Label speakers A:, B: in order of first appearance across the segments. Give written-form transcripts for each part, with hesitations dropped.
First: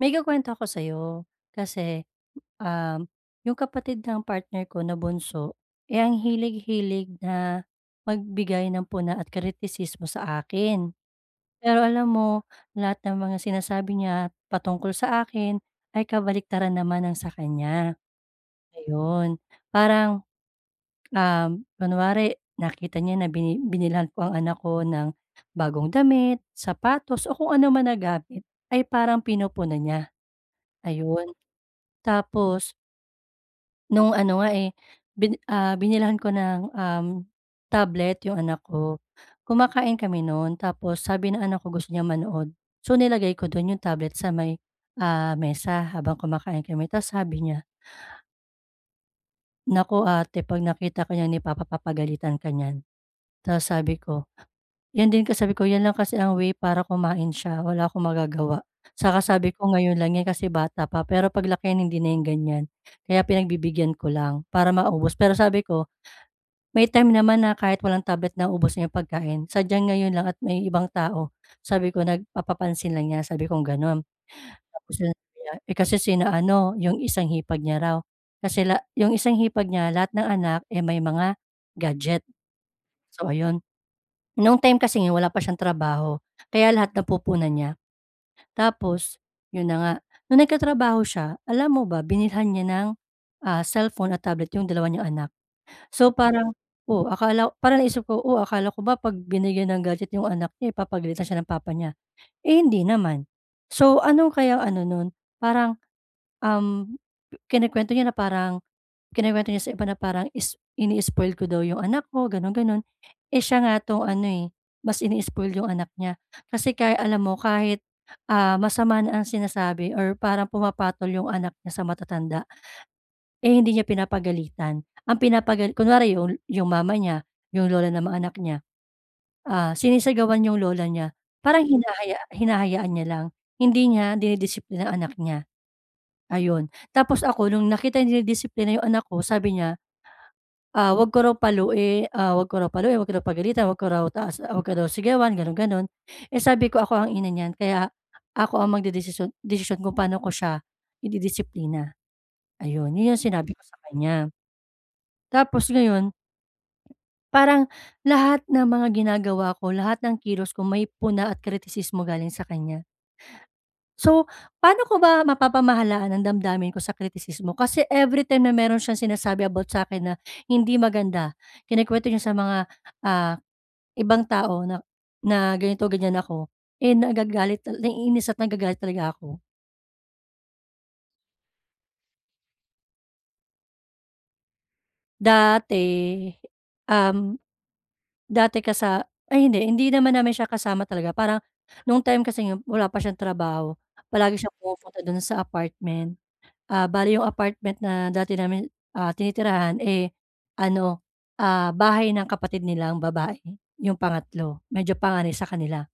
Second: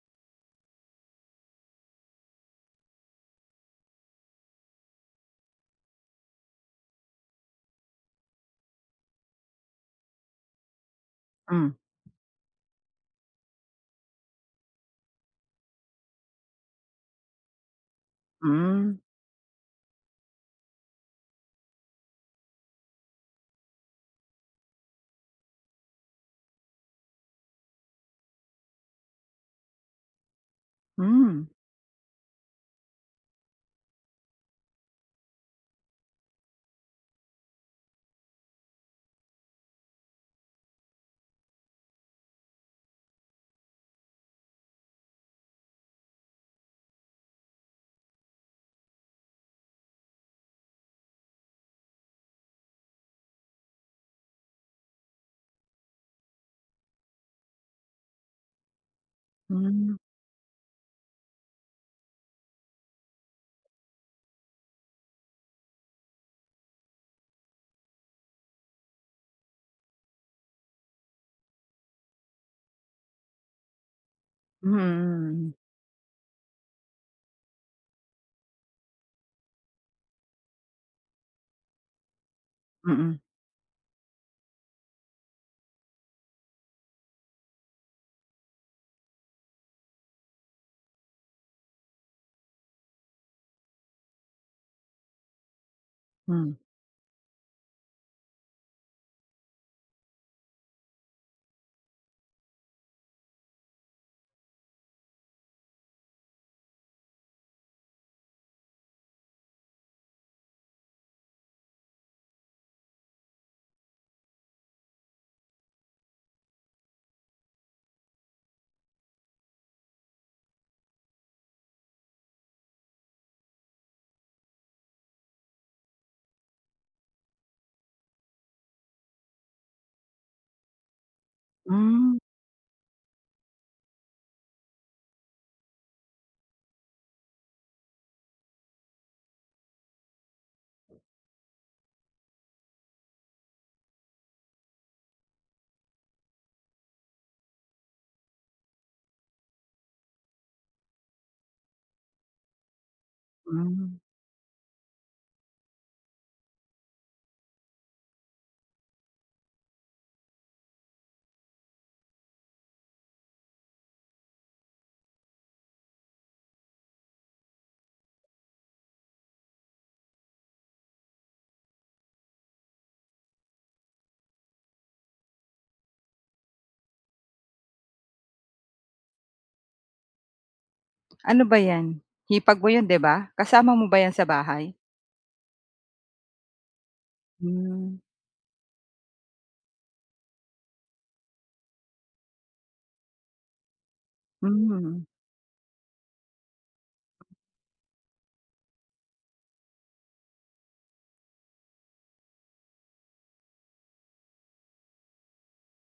A: May ikukuwento ako sa'yo kasi, um, yung kapatid ng partner ko na bunso, eh, ang hilig-hilig na magbigay ng puna at kritisismo sa akin.
B: Hmm.
A: Pero alam mo, lahat ng mga sinasabi niya patungkol sa akin ay kabaliktaran naman ng sa kanya,
B: Mm.
A: ayun. Parang, kunwari nakita niya na binilhan ko ang anak ko ng bagong damit, sapatos o kung ano man na gamit ay parang pinupuna niya, ayun.
B: Hmm.
A: Tapos, nung ano nga, eh, binilhan ko ng, tablet yung anak ko. Kumakain kami noon tapos sabi ng anak ko gusto niya manood. So, nilagay ko dun yung tablet sa may, ah, mesa habang kumakain kami tapos sabi niya, "Naku ate, 'pag nakita ka niyan ni papa papagalitan ka niyan." Tapos sabi ko, "Yan din ka," sabi ko, "yan lang kasi ang way para kumain siya, wala akong magagawa." Saka sabi ko,
B: Hmm.
A: "Ngayon lang yan kasi bata pa pero paglakihan hindi na yan ganyan, kaya pinagbibigyan ko lang para maubos." Pero sabi ko, may time naman na kahit walang tablet naubos na yung pagkain, sadyang ngayon lang at may ibang tao, sabi ko nagpapapansin lang niya, sabi kong gano'n. Tapos yun sabi niya,
B: Mm.
A: eh, kasi sina ano, yung isang hipag niya raw, kasi yung isang hipag niya lahat ng anak, eh, may mga gadget.
B: Mm.
A: So ayun, noong time kasing yun wala pa siyang trabaho, kaya lahat napupunan niya. Tapos yun na nga, nung nagkatrabaho siya, alam mo ba binilhan niya ng, ah, cellphone at tablet yung dalawa niyang anak. So,
B: Hmm.
A: parang oh, akala parang naisip ko, "Oh, akala ko ba 'pag binigyan ng gadget yung anak niya, eh, siya ng papa niya." Eh, hindi naman. So, ano kayang ano nun, parang, um, kinukuwento niya na parang kinukuwento niya sa iba na parang ini-spoil ko daw yung anak ko, gano'n, gano'n. Eh, siya nga 'tong ano, eh, mas ini-spoil yung anak niya. Kasi kaya alam mo kahit, ah, masama na ang sinasabi or parang pumapatol yung anak niya sa matatanda, eh, hindi niya pinapagalitan. Ang kunwari yung mama niya, yung lola ng mga anak niya, ah, sinisigawan yung lola niya, parang
B: Hmm.
A: hinahayaan niya lang. Hindi niya dinidisiplina ang anak niya, ayun. Tapos ako nung nakita niyang dinidisiplina yung anak ko sabi niya, ah, "Wag ko raw paluin, ah, wag ko raw paluin, wag ko raw pagalitan, wag ko raw taas wag ko raw sigawan," gano'n, gano'n. Eh, sabi ko, "Ako ang ina niyan kaya ako ang magdedesisyon kung paano ko siya ididisiplina." Ayun, yun yung sinabi ko sa
B: Hmm.
A: kanya. Tapos ngayon parang lahat ng mga ginagawa ko, lahat ng kilos ko may puna at kritisismo galing sa kanya. So, paano ko ba mapapamahalaan ang damdamin ko sa kritisismo? Kasi every time na meron siyang sinasabi about sa akin na hindi maganda, kinukuwento niya sa mga, ah, ibang tao na na ganito, ganyan ako, eh, nagagalit tal naiinis at nagagalit talaga ako.
B: Ano ba 'yan? Hipag mo 'yun, 'di ba? Kasama mo ba 'yan sa bahay?
A: Dati, um
B: Hmm.
A: Dati kasa ay hindi, naman namin siya kasama talaga parang nung time kasing yun wala pa siyang trabaho, palagi siyang pumupunta
B: Hmm.
A: dun sa apartment. Ah, bale yung apartment na dati namin, ah, tinitirahan, eh, ano, ah, bahay ng kapatid nilang babae, yung pangatlo, medyo panganay sa kanila.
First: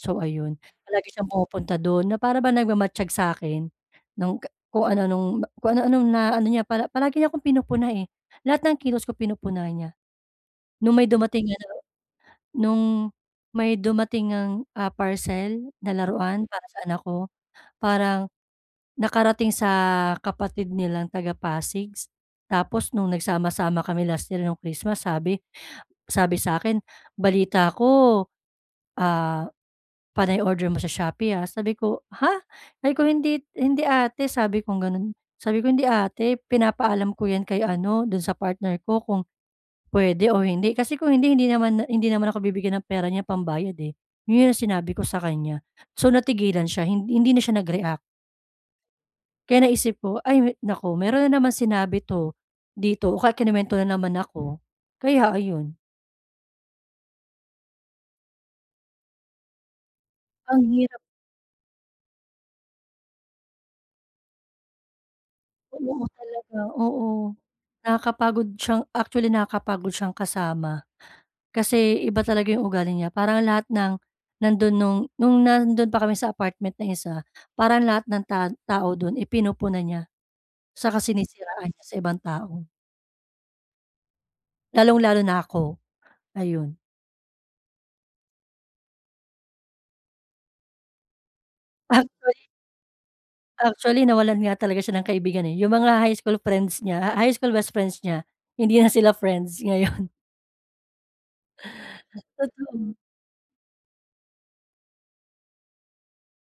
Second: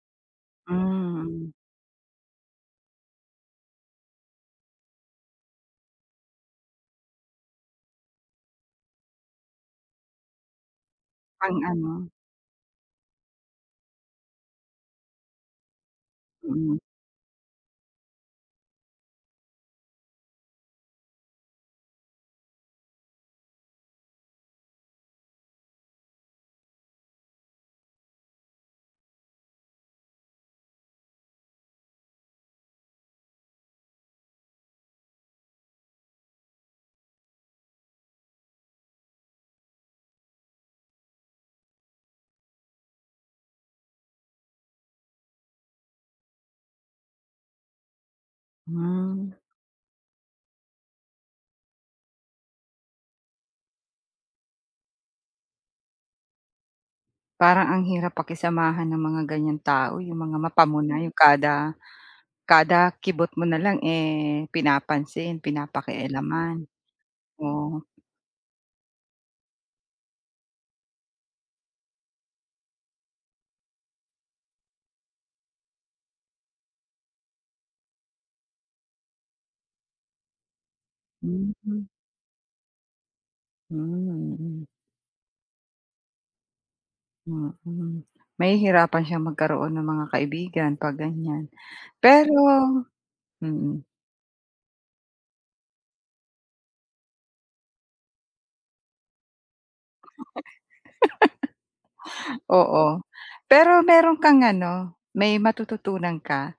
A: So ayun, palagi siyang
B: Hmm.
A: pumupunta dun na para bang nagmamatyag sa'kin nung ka kung ano-anong na ano niya pala palagi niya akong pinupuna, eh, lahat ng kilos ko pinupuna niya. Nung may dumating nga
B: Pang
A: na
B: ano,
A: Nung may dumating ngang, ah, parcel na laruan para
B: mm,
A: sa anak ko, parang nakarating sa kapatid nilang taga Pasig. Tapos nung nagsama-sama kami last year nung Christmas sabi sabi sa akin, "Balita ko, ah, panay-order mo sa Shopee, ah." Sabi ko, "Ha?" Sabi ko, "Hindi hindi ate." Sabi ko gano'n. Sabi ko, "Hindi ate, pinapaalam ko 'yan kay ano, dun sa partner ko kung puwede o hindi. Kasi kung hindi, hindi naman ako bibigyan ng pera niya pambayad, eh." 'Yun ang sinabi ko sa kanya. So, natigilan siya, hindi na siya nag-react.
B: hmm.
A: Kaya naisip ko, "Ay naku, meron na naman sinabi 'to dito o kaya kinuwento na naman ako." Kaya ayun,
B: Parang ang hirap pakisamahan ng mga ganiyang tao, yung mga
A: ang
B: mapamuna,
A: hirap
B: yung kada kada kibot mo na lang, eh, pinapansin,
A: oo talaga,
B: pinapakialaman.
A: oo.
B: Oo,
A: Nakakapagod siyang actually nakakapagod siyang kasama. Kasi iba talaga 'yung ugali niya. Parang lahat ng nandun nung nandun pa kami sa apartment na isa, parang lahat ng tao dun, eh, pinupunan niya. Saka
B: mhm,
A: sinisiraan
B: hmm.
A: niya sa ibang tao,
B: Hmm.
A: lalong-lalo na ako, ayun.
B: Mm. Mahihirapan siyang magkaroon ng mga kaibigan 'pag ganyan. Pero
A: Actually
B: mm,
A: Actually nawalan nga talaga siya ng kaibigan, eh, yung mga high school friends niya, ah, high school best friends niya, hindi na sila friends ngayon. Totoo,
B: oo. Pero meron kang ano, may matututunan ka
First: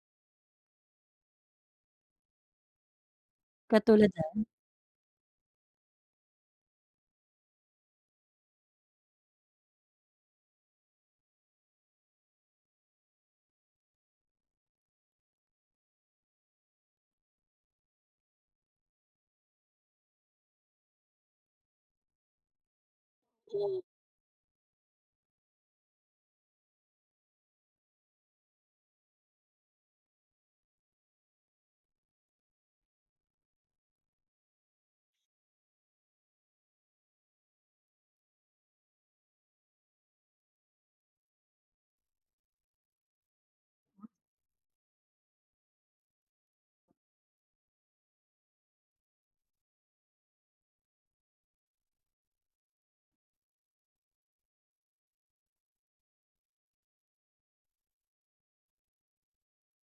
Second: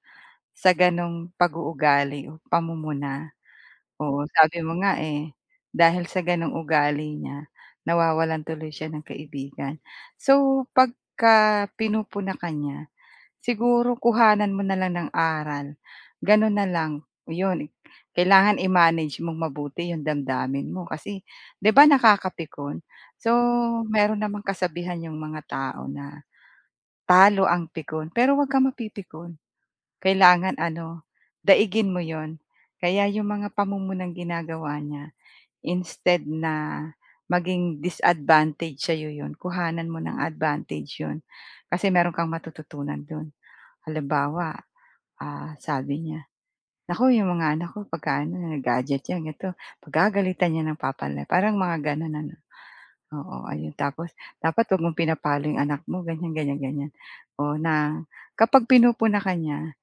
B: sa gano'ng pag-uugali o pamumuna.
A: katulad
B: Oo,
A: na
B: sabi mo nga, eh, dahil sa gano'ng ugali niya, nawawalan tuloy siya ng kaibigan. So, pagka pinupuna ka niya, siguro kuhanan mo na lang ng aral, gano'n na lang, yun. Kailangan i-manage mong mabuti yung damdamin mo kasi 'di ba nakakapikon? So, meron namang kasabihan yung mga tao na, "Talo ang pikon pero 'wag kang mapipikon." Kailangan ano, daigin mo yon. Kaya yung mga pamumunang ginagawa niya, instead na maging disadvantage sa'yo yun, kuhanan mo ng advantage yun kasi meron kang matututunan dun. Halimbawa, ah, sabi niya, naku yung mga anak ko pagka ano gadget yan ito, pagagalitan yan ng papa nila, parang mga gano'n ano, oo ayun. Tapos, dapat wag mong pinapalo yung anak mo, ganyan, ganyan, ganyan. O na kapag pinupuna ka niya,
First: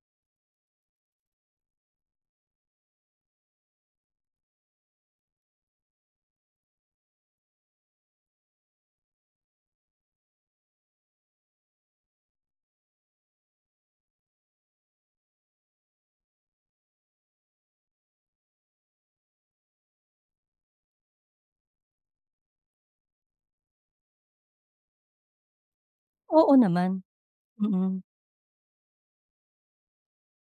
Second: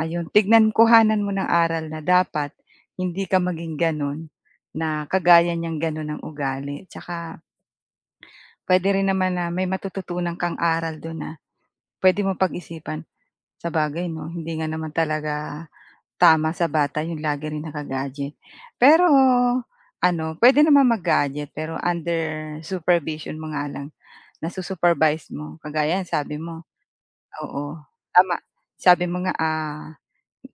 B: ayun tignan, kuhanan mo ng aral na dapat hindi ka maging gano'n, na kagaya niyang gano'n ang ugali. Tsaka puwede rin naman na may matututunan kang aral do'n na puwede mong pag-isipan. Sabagay 'no, hindi nga naman talaga. Tama, sa bata yung lagi rin naka-gadget. Pero ano, puwede naman mag-gadget pero under supervision mo nga lang, nasu-supervise mo. Kagaya yan sabi
A: oo
B: mo,
A: naman,
B: oo,
A: mm.
B: tama. Sabi mo nga, ah,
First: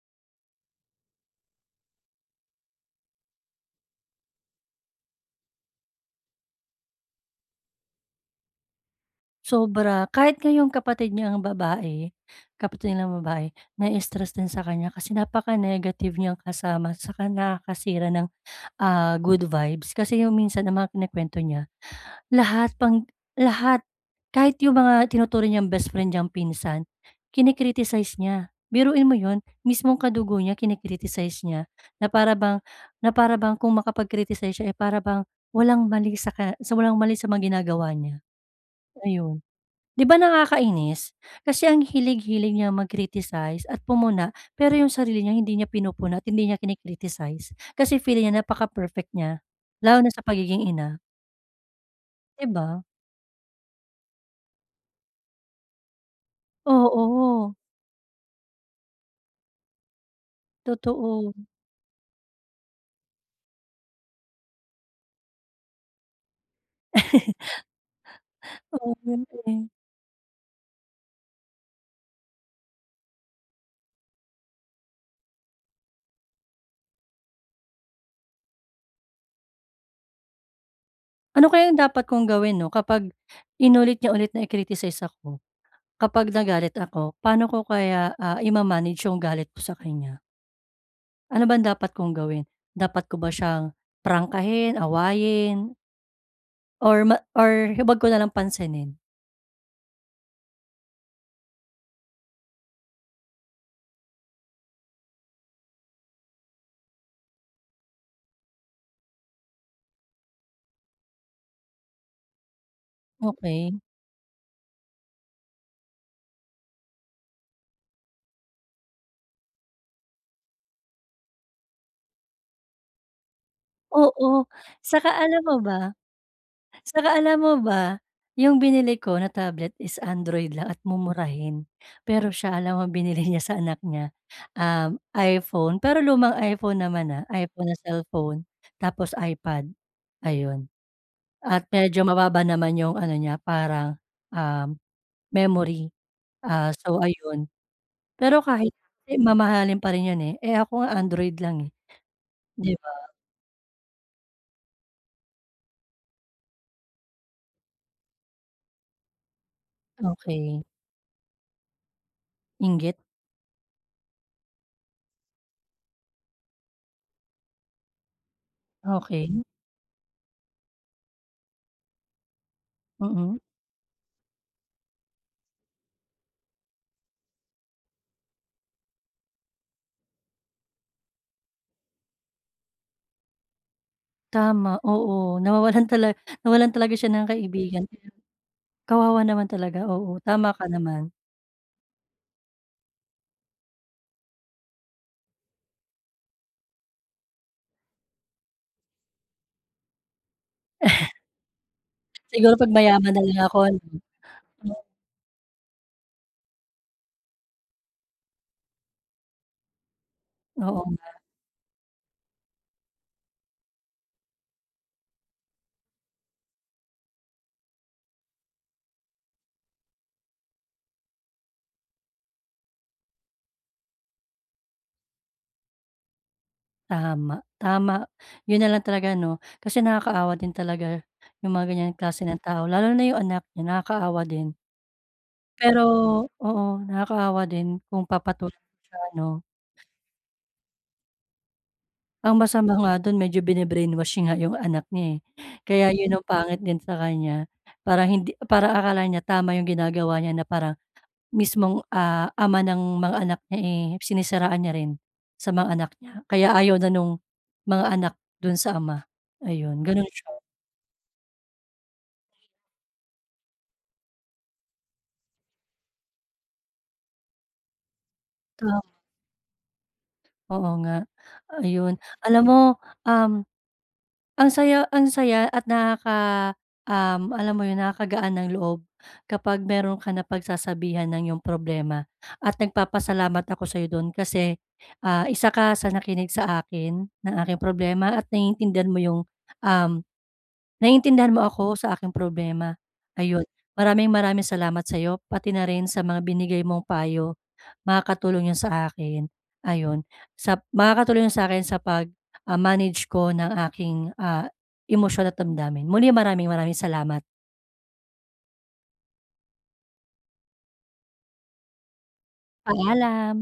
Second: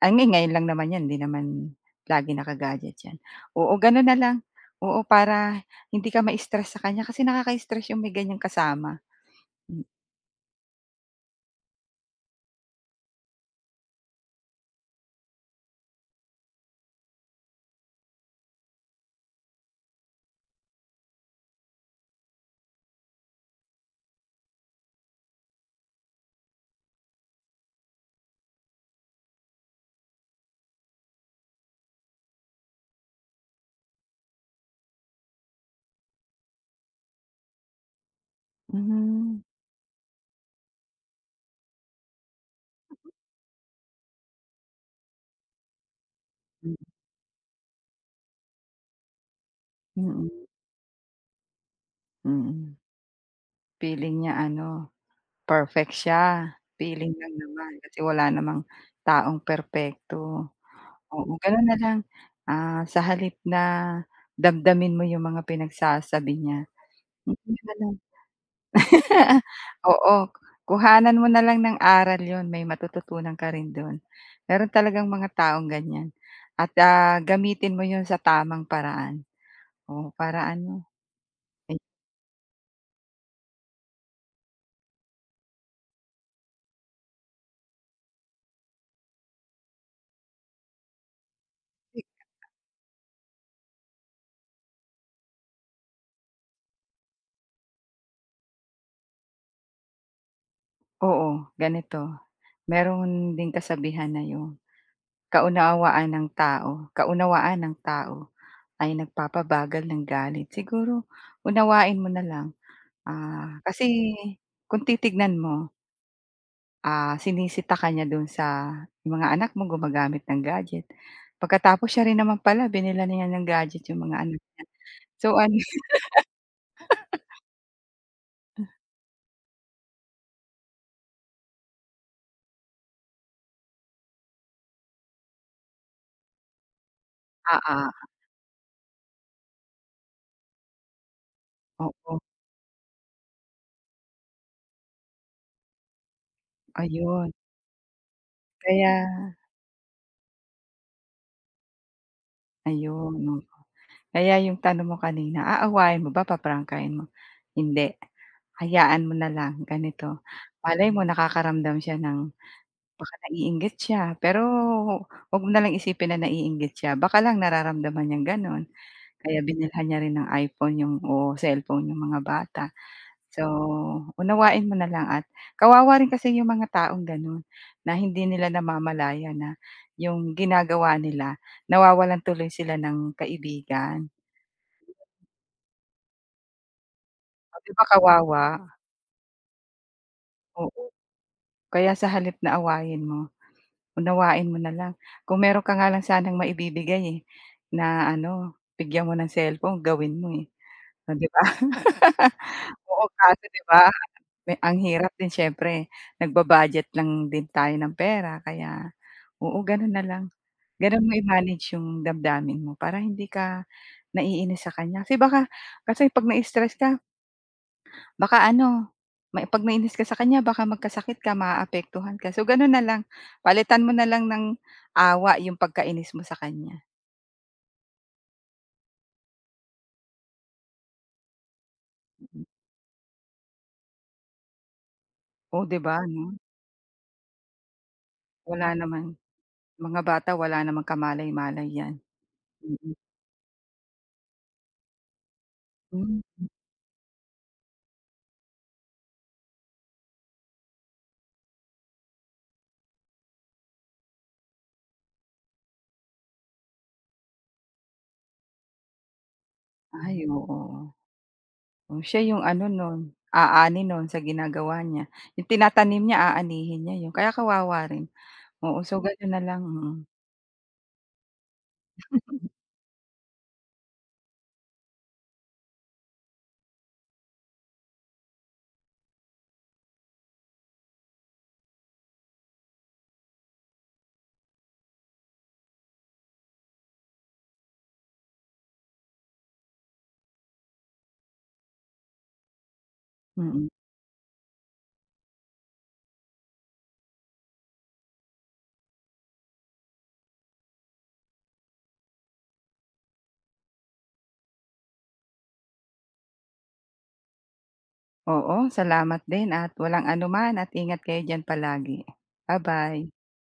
B: ay ngayon lang naman yan, hindi naman lagi naka-gadget yan. Oo, gano'n na lang. Oo, para hindi ka ma-stress sa kanya kasi nakaka-stress yung may ganyang kasama. Mm.
A: Sobra, kahit nga yung kapatid niyang babae, na-stress din sa kanya kasi napaka-negative niyang kasama saka nakakasira ng, ah, good vibes kasi yung minsan ang mga kinukuwento niya lahat pang lahat. Kahit yung mga tinuturing niyang best friend niyang pinsan, kini-criticize niya. Biruin mo yun, mismong kadugo niya kini-criticize niya na para bang kung makapag-criticize siya, eh, para bang walang mali sa ka sa walang mali sa mga ginagawa niya, ayun.
B: Hmm.
A: 'Di ba nakakainis? Kasi ang hilig-hilig niya mag-criticize at pumuna, pero yung sarili niya hindi niya pinupuna at hindi niya
B: Mhm.
A: kini-criticize. Kasi feeling niya napaka-perfect niya, lalo na sa
B: Mm,
A: pagiging ina,
B: mm,
A: 'di
B: mm.
A: ba?
B: Feeling niya ano, perfect siya, feeling lang
A: Oo.
B: naman kasi wala namang taong perpekto. Oo,
A: Totoo.
B: gano'n na lang, ah, sa halip na damdamin mo yung mga pinagsasabi niya, mm, yun na lang.
A: Oo, yun eh.
B: Oo, kuhanan mo na lang ng aral yun, may matututunan ka rin dun. Meron talagang mga taong ganyan at, ah, gamitin mo yun sa tamang paraan. Oo, para ano,
A: Ano kaya
B: eh
A: yung dapat kong gawin 'no kapag inulit niya ulit na i-criticize ako, kapag nagalit ako, paano ko kaya, ah, yung galit ko sa kanya? Ano ba ang dapat kong gawin? Dapat ko ba siyang prangkahin, awayin, or ma or huwag ko na lang pansinin?
B: oo, ganito, meron ding kasabihan na yun. Kaunawaan ng tao ay nagpapabagal ng galit. Siguro unawain mo na lang, ah,
A: Okay.
B: kasi kung titignan mo, ah, sinisita ka niya do'n sa mga anak mo gumagamit ng gadget. Pagkatapos siya rin naman pala binilhan niya ng gadget yung mga
A: Oo,
B: anak niya.
A: saka
B: So
A: alam
B: ano.
A: mo ba Saka alam mo ba, yung binili ko na tablet is Android lang at mumurahin. Pero siya alam mo binili niya sa anak niya, um, iPhone, pero lumang iPhone naman, ah, iPhone na cellphone tapos iPad, ayun. At
B: Oo,
A: medyo
B: oo,
A: mababa naman yung ano niya parang, um, memory, ah, so
B: ayun.
A: ayun. Pero kahit
B: Kaya
A: eh, mamahalin pa rin yun, eh. Eh, ako nga Android lang, eh, 'di ba?
B: ayun, oh, kaya yung tanong mo kanina, aawayin mo ba, paprangkahin mo? Hindi. Hayaan mo na lang ganito.
A: Okey,
B: Malay mo nakakaramdam siya ng,
A: inggit,
B: baka naiinggit siya, pero wag mo na lang isipin na naiinggit siya, baka lang nararamdaman niyang gano'n
A: okey,
B: kaya binilhan niya rin ng iPhone yung o cellphone yung mga bata.
A: mm.
B: So, unawain mo na lang at kawawa rin kasi yung mga taong gano'n na hindi nila namamalayan na yung ginagawa nila, nawawalan tuloy sila ng kaibigan.
A: Tama, oo. Nawawalan tala Nawalan talaga siya ng
B: Oh, 'di ba
A: kaibigan.
B: kawawa?
A: Kawawa naman talaga, oo, tama ka
B: Oo,
A: naman.
B: kaya sa halip na awayin mo, unawain mo na lang. Kung meron ka nga lang sanang maibibigay, eh, na ano, bigyan mo ng cellphone gawin mo, eh, oh, 'di ba?
A: Siguro 'pag
B: Oo,
A: mayaman na lang
B: kaso
A: ako
B: 'di
A: 'no?
B: ba, me ang hirap din siyempre, nagba-budget lang din tayo ng pera kaya oo, gano'n na lang.
A: Oo
B: Gano'n
A: nga,
B: mo i-manage yung damdamin mo para hindi ka naiinis sa kanya. Kasi baka, kasi 'pag na-stress ka baka ano, may 'pag nainis ka sa kanya baka magkasakit ka, maaapektuhan ka. So, gano'n na lang, palitan mo na lang ng awa yung pagkainis mo sa kanya.
A: tama, tama. 'Yun na lang talaga 'no, kasi nakakaawa din talaga yung mga ganiyang klase ng tao, lalo na yung anak niya, nakakaawa din.
B: Oh, 'di
A: Pero
B: ba 'no?
A: oo, nakakaawa din kung papatulan
B: Wala
A: mo siya
B: naman,
A: 'no.
B: mga bata wala namang kamalay-malay 'yan,
A: Ang masama nga
B: mm.
A: dun medyo bine-brainwash nga yung anak niya, eh. Kaya yun
B: Hmm,
A: ang pangit din sa kanya, parang hindi parang akala niya tama yung ginagawa niya na parang mismong, ah, ama ng mga anak niya, eh, sinisiraan niya rin sa mga anak niya. Kaya ayaw na nung mga anak dun sa ama, ayun ganun
B: ay
A: siya.
B: oo. Oh, siya yung ano nun, aani nun sa ginagawa niya. Yung tinatanim niya aanihin niya yun, kaya kawawa rin. Oo,
A: Tam
B: so ganun na lang, mm,
A: oo nga, ayun. Alam mo, um, ang saya at alam mo yun, nakakagaan ng loob kapag meron ka napagsasabihan ng iyong problema at nagpapasalamat ako sa'yo dun kasi, ah, isa ka sa nakinig sa akin, ng aking problema at naiintindihan mo yung, um naiintindihan mo ako sa aking problema. Ayun,
B: mm.
A: maraming maraming salamat sa'yo, pati na rin sa mga binigay mong payo. Makakatulong 'yun sa akin, ayun. Makakatulong 'yun sa akin sa pag, ah, manage ko ng aking, ah, emosyon at damdamin. Muli maraming maraming salamat.
B: Oo, salamat din at walang anuman at ingat kayo diyan palagi. Ba-bye.
A: Paalam.